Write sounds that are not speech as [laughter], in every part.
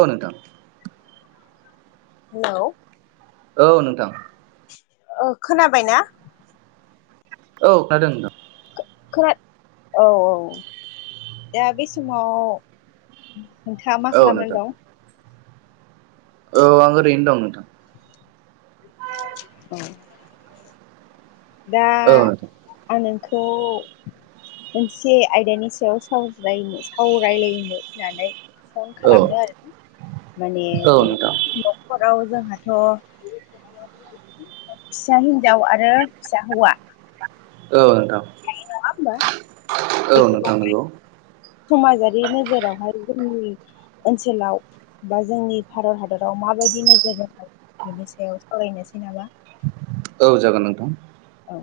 औ नोंथां। हेलौ? औ नोंथां। औ खोनाबाय ना? औ खोनादों नोंथां। [unintelligible] औ औ दा बे समाव नोंथाङा मा औ नोंथां खालामनानै दं? औ आं ओरैनो दं नोंथां। औ। दा औ नोंथां आं नोंखौ मोनसे आयदानि सायाव सावरायनो सावरायलायनो होननानै फन औ खालामदों आरो माने नोंथां जेनेबा न'खराव जोंहाथ' फिसा हिनजाव आरो फिसा हौवा औ नोंथां। नङा होमबा? औ नोंथां नंगौ समाजारि नोजोरावहाय जोंनि ओनसोलाव बा जोंनि भारत हादराव माबायदि नोजोर होनो बिनि सायाव सावरायनोसै नामा? औ जागोन नोंथां। औ।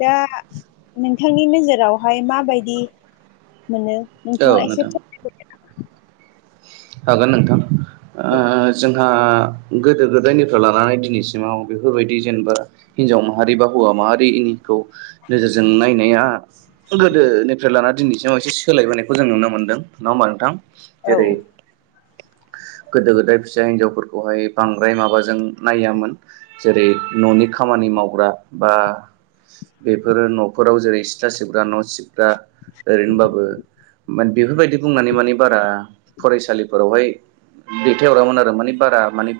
दा नोंथांनि नोजोरावहाय माबायदि मोनो औ नोंथाङा एसे नोंथां फोरमायदो हागोन नोंथां ओ। जोंहा गोदो-गोदायनिफ्राय लानानै दिनैसिमाव बेफोरबायदि जेनेबा हिन्जाव माहारि बा हौवा माहारि- खौ नोजोरजों नायनाया गोदोनिफ्राय लानानै दिनैसिमाव एसे सोलायबोनायखौ जों नुनो मोनदों। नङा होमबा नोंथां? औ जेरै गोदो-गोदाय फिसा हिनजावफोरखौहाय बांद्राय माबाजों नायामोन। जेरै न'नि खामानि मावग्रा बा बेफोरो न'फोराव जेरै सिथ्ला सिबग्रा न' सिब- दा ओरैनोबाबो बेफोरबायदि बुंनानै माने बारा फरायसालिफोरावहाय दैथायहरामोन आरो माने बारा माने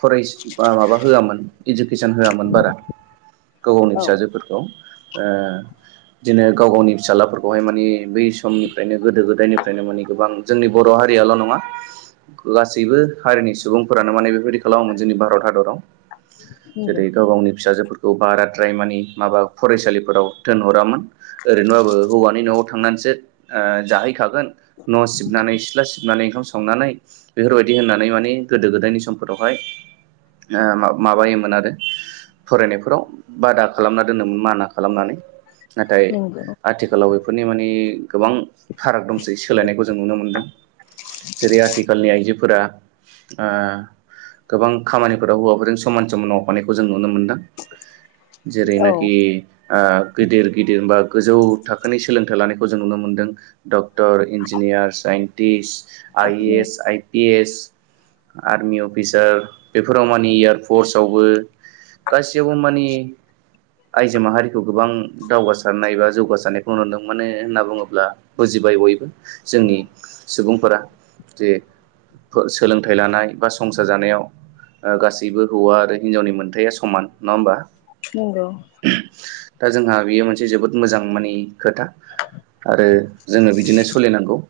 फरायस बा माबा होआमोन इडुकेसन होआमोन बारा। गाव गावनि औ फिसाजोफोरखौ ओ बिदिनो गाव गावनि फिसालाफोरखौहाय माने बै समनिफ्रायनो गोदो गोदायनिफ्रायनो माने गोबां जोंनि बर' हारियाल' नङा। गासैबो हारिनि सुबुंफोरानो माने बेफोरबायदि खालामोमोन जोंनि भारत हादराव। नंगौ जेरै गाव-गावनि फिसाजोफोरखौ बाराद्राय माने माबा फरायसालिफोराव दोनहरामोन। ओरैनोबाबो हौवानि न'आव थांनानैसो ओ जाहैखागोन। न' सिबनानै- सिथ्ला सिबनानै ओंखाम संनानै बेफोरबायदि होननानै माने गोदो-गोदायनि समफोरावहाय ओ माबा-माबायोमोन आरो फरायनायफोराव बादा खालामना दोनोमोन माना खालामनानै। नाथाय नंगौ आथि- खालाव बेफोरनि माने गोबां फाराग दंसै सोलायनायखौ जों नुनो मोनदों। जेरै आथिखालनि आइजोफोरा ओ गोबां खामानिफोराव हौवाफोरजों समान समान मावफानायखौ जों नुनो मोनदों। औ जेरैनाखि ओ गिदिर गिदिर बा गोजौ थाखोनि सोलोंथाइ लानायखौ जों नुनो मोनदों। Doctor, engineer, scientist, I A नंगौ S, I P S army officer बेफोराव माने एयार फर्सवबो गासिआवबो माने आइजो माहारिखौ गोबां दावगासारनाय एबा जौगासारनायखौ नुुदों माननो होनना बुङोब्ला बुजिबाय बयबो जोंनि सुबुंफोरा जे सोलोंथाइ लानाय बा संसार जानायाव ओ गासैबो हौवा आरो हिन्जावनि मोनथाया समान। नङा होमबा? नंगौ दा जोंहा बेयो मोनसे जोबोद मोजां माने खोथा आरो जोङो बिदिनो सोलिनांगौ।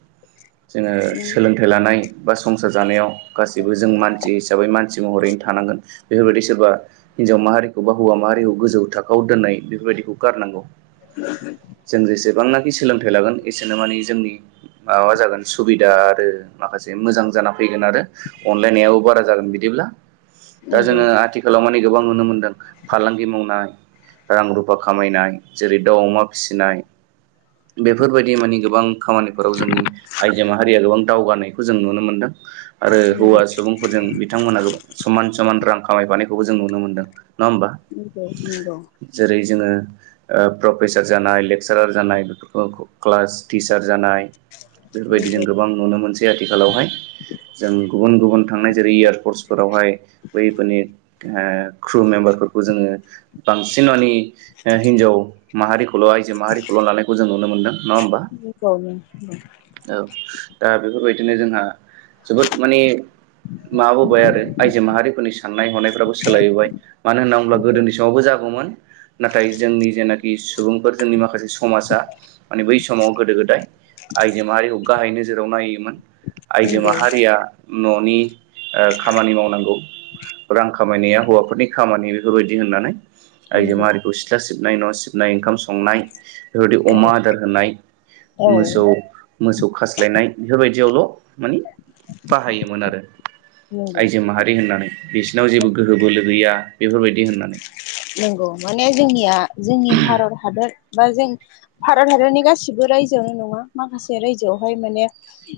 जोङो सोलोंथाइ लानाय बा संसार जानायाव गासैबो जों मानसि हिसाबै मानसि महरैनो थानांगोन बेफोरबायदि सोरबा हिनजाव माहारिखौ बा हौवा माहारिखौ गोजौ थाखोआव दोननाय बेफोरबायदिखौ गारनांगौ। जों जेसेबांनाखि सोलोंथाइ लागोन एसेनो माने जोंनि माबा जागोन सुबिदा आरो माखासे मोजां जाना फैगोन आरो अनलायनायाबो बारा जागोन बिदिब्ला। दा नंगौ नंगौ जोङो आथिखालाव माने गोबां नुनो मोनदों फालांगि मावनाय रां-रुफा खामायनाय जेरै दाउ-अमा फिसिनाय बेफोरबायदि माने गोबां खामानिफोराव जोंनि आइजो माहारिया गोबां दावगानायखौ जों नुनो मोनदों आरो हौवा नंगौ सुबुंफोरजों बिथांमोनहा गोबां समान समान रां खामायफानायखौबो जों नुनो मोनदों। होमबा नंगौ नंगौ जेरै जोङो ओ प्रफेसार जानाय लेक्सारार जानाय बेफोरखौ क्लास टिचार जानाय। बेफोरबायदि जों नंगौ गोबां नुनो मोनसै आथिखालावहाय। जों गुबुन गुबुन थांनाय जेरै एयारपर्सफोरावहाय बैफोरनि ओ क्रु मेम्बारफोरखौ जोङो बांसिन मानि ओ हिनजाव माहारिखौल' आइजो माहारिखौल' लानायखौ जों नुनो मोनदों नङा होमबा। औ औ दा बेफोरबायदिनो जोंहा जोबोद माने माबाबोबाय आरो आइजो माहारिफोरनि साननाय हनायफ्राबो सोलायबोबाय मानो होनना बुंब्ला गोदोनि समावबो जागौमोन नाथाय जोंनि जेनाखि सुबुंफोर जोंनि माखासे समाजा माने बै समाव गोदो गोदाय आइजो माहारिखौ गाहाय नोजोराव नायोमोन आइजो नंगौ नंगौ माहारिया न'नि ओ खामानि मावनांगौ रां खामायनाया हौवाफोरनि खामानि बेफोरबायदि होननानै आइजो माह नंगौ आरारिखौ सिथ्ला सिबनाय न' सिबनाय ओंखाम संनाय बेफोरबायदि औ अमा आदार होनाय औ मोसौ मोसौ खास्लायनाय बेफोरबायदियावल' माने बाहायोमोन आरो नंगौ आइजो माहारि होननानै बिसिोरनाव जेबो गोहो बोलोहैया बेफोरबायदि होननानै। नंगौ माने जोंनिया जोंनि भारत हादर बा जों भारत हादरनि गासिबो रायजोआवनो नङा माखासे रायजोआवहाय माने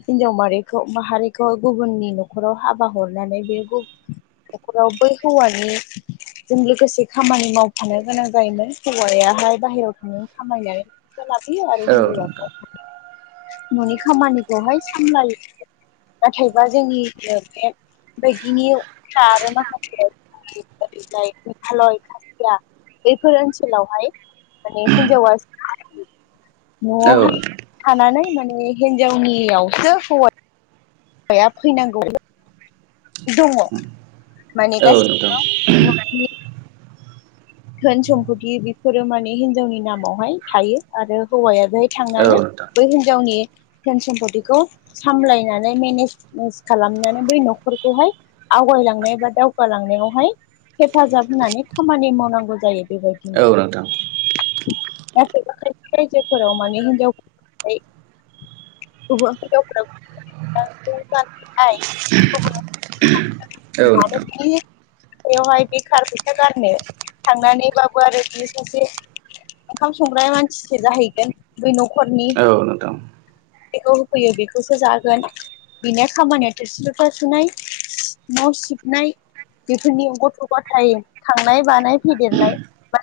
हिनजाव मखौ माहारिखौ गुबुननि न'खराव हाबा हरनानै बे न'खराव बै हौवानि जों लोगोसे खामानि मावफानो गोनां जायोमोन हौवायाहाय बाहेरायाव थांनो खामायनाय लायो औ नोंथां आरो [unintelligible] न'नि खामानिखौहाय सामलायो नाथायबा जोंनि बे बायदिनि [unintelligible] माखासे [unintelligible] मेघालय या बैफोर ओनसोलावहाय माने हिनजावा [inaudible] न'आवहाय थानानै माने हिनजावनियावसो हौवा या फैनांगौ दङ माने औ नोंथां गासिबो [unintelligible] धोन सम्फथि बेफोरो माने हिनजावनि नामावहाय थायो आरो हौवाय औ थांनानै नोंथां बै हिनजावनि धोन सम्पतिखौ सामलायनानै मेनेजे ज खालामनानै बै न'खरखौहाय आवगायलांनाय बा दावगालांनायावहाय हेफाजाब होनानै खामानि मावनांगौ जायो बेबायदिनो औ नोंथां नाथाय बा खायसे रायजोफोराव माने हिनजावफोरखौहाय औ नोंथां [unintelligible] [unintelligible] बेवहाय बेखार फैसा गारनो थांनानैबाबो आरो बियो सासे ओंखाम संग्रा मानसिसो जाहैगोन बै न'खरनि औ नोंथां औ नोंथां जेखौ होफैयो बेखौसो जागोन बिनि खामानिया थोरसि लथा सुनाय न' सिबनाय बेफोरनि गथ' गथाय थांनाय बानाय फेदेरनाय बा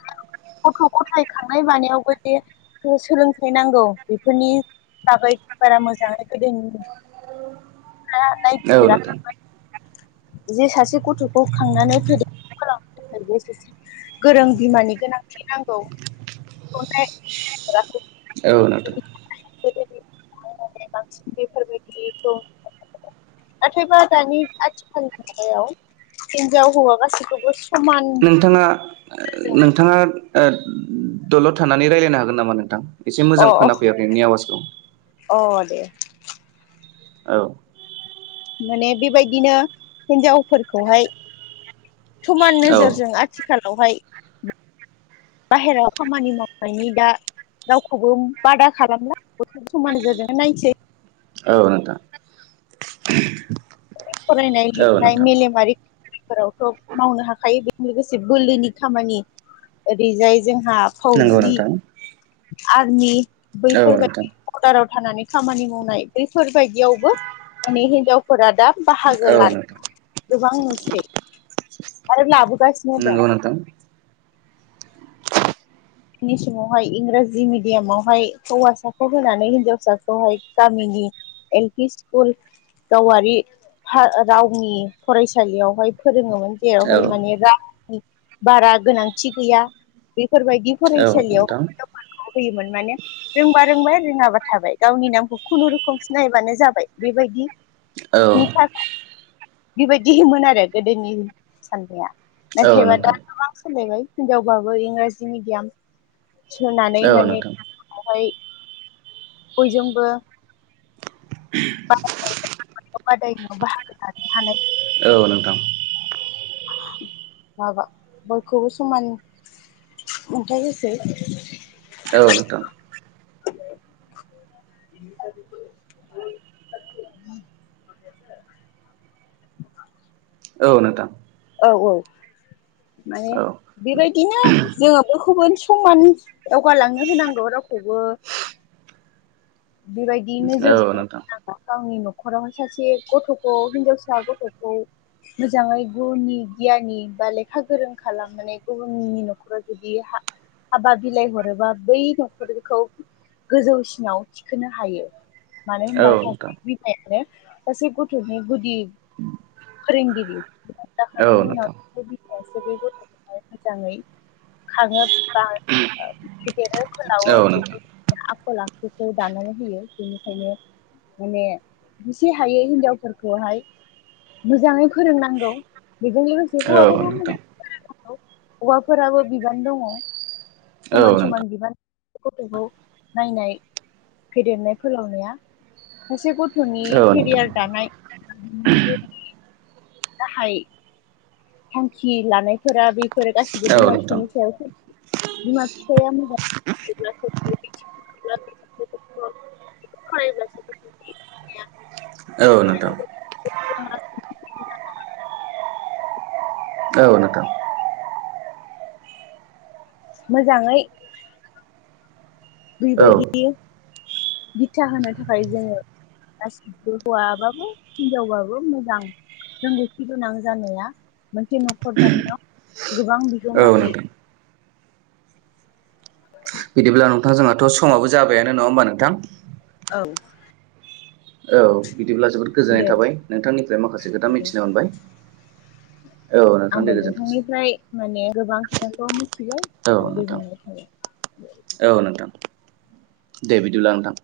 गथ' गथाय खांनाय बानायावबो जे सोलोंथाइ नांगौ बेफोरनि बागै बारा मोजाङै गोदोनि फ्रा औ नोंथां नायबिजिराखैमोन। जे सासे गथ'खौ खांनानै फेदेरनो फोलावनो थाखाय [unintelligible] गोरों बिमानि गोनांथि नांगौ [unintelligible] औ नोंथां गोदो समावहाय बांसिन बेफोरबायदिखौ नाथायबा दानि आथिखालनि मुगायाव हिन्जाव हौवा गासिखौबो समान नोंथाङा जों नोंथाङा दलद थानानै रायलायनो हागोन नामा नोंथां एसे अ मोजां अ खोनाफैयाखै नोंनि आवाजखौ अ दे औ माने बेबायदिनो हिनजावफोरखौहाय समान औ नोजोरजों आथिखालावहाय बाहेरायाव खामानि मावनायनि दा रावखौबो बादा खालामला बयखौबो समान नोजोरजोंनो नायसै औ नोंथां फरायनाय औ लिरनाय नोंथां मेलेमारि फोरावथ' मावनो हाखायो बेजों लोगोसे बोलोनि खामानि ओरैजाय जोंहा नोंगौ नोंथां आरमि औ नोंथां बैफोरबायदि बरडाराव थानानै खामानि मावनाय बैफोरबायदियावबो माने हिजाव फोरा दा औ बाहागो नोंथां लानो गोबां नुसै आरो लाबोगासिनो दं नंगौ नोंथां नि समावहाय इंराजि मिडियामावहाय हौवासाखौ होनानै हिनजावसाखौहाय गामिनि एल पि स्कुल गावारि रावनि फरायसालियावहाय फोरोंङोमोन औ जेरावहाय माने रांनि बारा गोनांथि गैया बेफोरबायदि औ फरायसालियाव नोंथां हिनजाव होयोमोन माने रोंबा रोंबाय रोङाबा थाबाय गावनि नामखौ खुनुरुखुम सिनायबानो जाबाय बेबायदि औ नि थाखाय बेबायदिमोन आरो गोदोनि साननाया औ नाथायबा नोंथां दा गोबां सोलायबाय हिनजावबाबो इंराजि मिडियाम सोनानै औ माने नोंथां बेवहाय बयजोंबो बादायनायाव बाहागो लानो हानाय औ नोंथां माबा बयखौबो समान अन्थाय होसै औ नोंथां [inaudible] औ नोंथां औ औ माने औ बेबायदिनो जोङो बयखौबो समान दावगालांनो होनांगौ रावखौबो बेबायदि औ नोंथां नोजोरजों गावनि न'खरावहाय सासे गथ'खौ हिनजावसा गथ'खौ मोजाङै गुनि गियानि बा लेखा गोरों खालामनानै गुबुननि न'खराव जुदि हाबा बिलाइ हरोबा बै न'खरखौ गोजौसिनाव थिखोनो हायो मानो औ होनबा नोंथां सासे बिमायानो सासे गथ'नि गुदि फोरोंगिरि औ नोंथां औ नोंथां [inaudible] बिखायासो बे गथ'खौहाय मोजाङै खाङोब्ला फेदेरो फोलावो औ नोंथां आखल आखु खौ दानानै होयो बेनिखायनो माने एसे हायो हिनजावफोरखौहाय मोजाङै फोरोंनांगौ बेजों लोगोसे ए हौवाखौबो औ मोजां नोंथां हौवाफोराबो बिबान दङ' औ समान नोंथां समान बिबान गथ'खौ नायनाय फेदेरनाय फोलावनाया सासे गथ'नि औ नोंथां केरियार दानाय गाहाय थांखि लानायफोरा बेफोर गासिबो औ बिमा-बिफानि सायाव बिमा बिफाया [unintelligible] [unintelligible] औ नोंथां [unintelligible] औ नोंथां मोजाङै औ बेबायदि बिथा होनो थाखाय जोङो गासिबो हौवाबाबो हिनजावबाबो मोजां रोंगौथि गोनां जानाया मोनसे न'खर दानायाव गोबां बिहोमा औ होयो नोंथां बिदिब्ला नोंथां जोंहाथ' समाबो जाबायानो नङा होमबा नोंथां? औ औ बिदिब्ला जोबोद गोजोननाय दे दे थाबाय नोंथांनिफ्राय माखासे खोथा मिथिनो मोनबाय औ नोंथां दे आंबो गोजोनथोंसै नोंथांनिफ्राय माने गोबां खोथाखौ मिथिबाय औ आरो नोंथां गोजोननाय थाबाय औ नोंथां दे बिदिब्ला नोंथां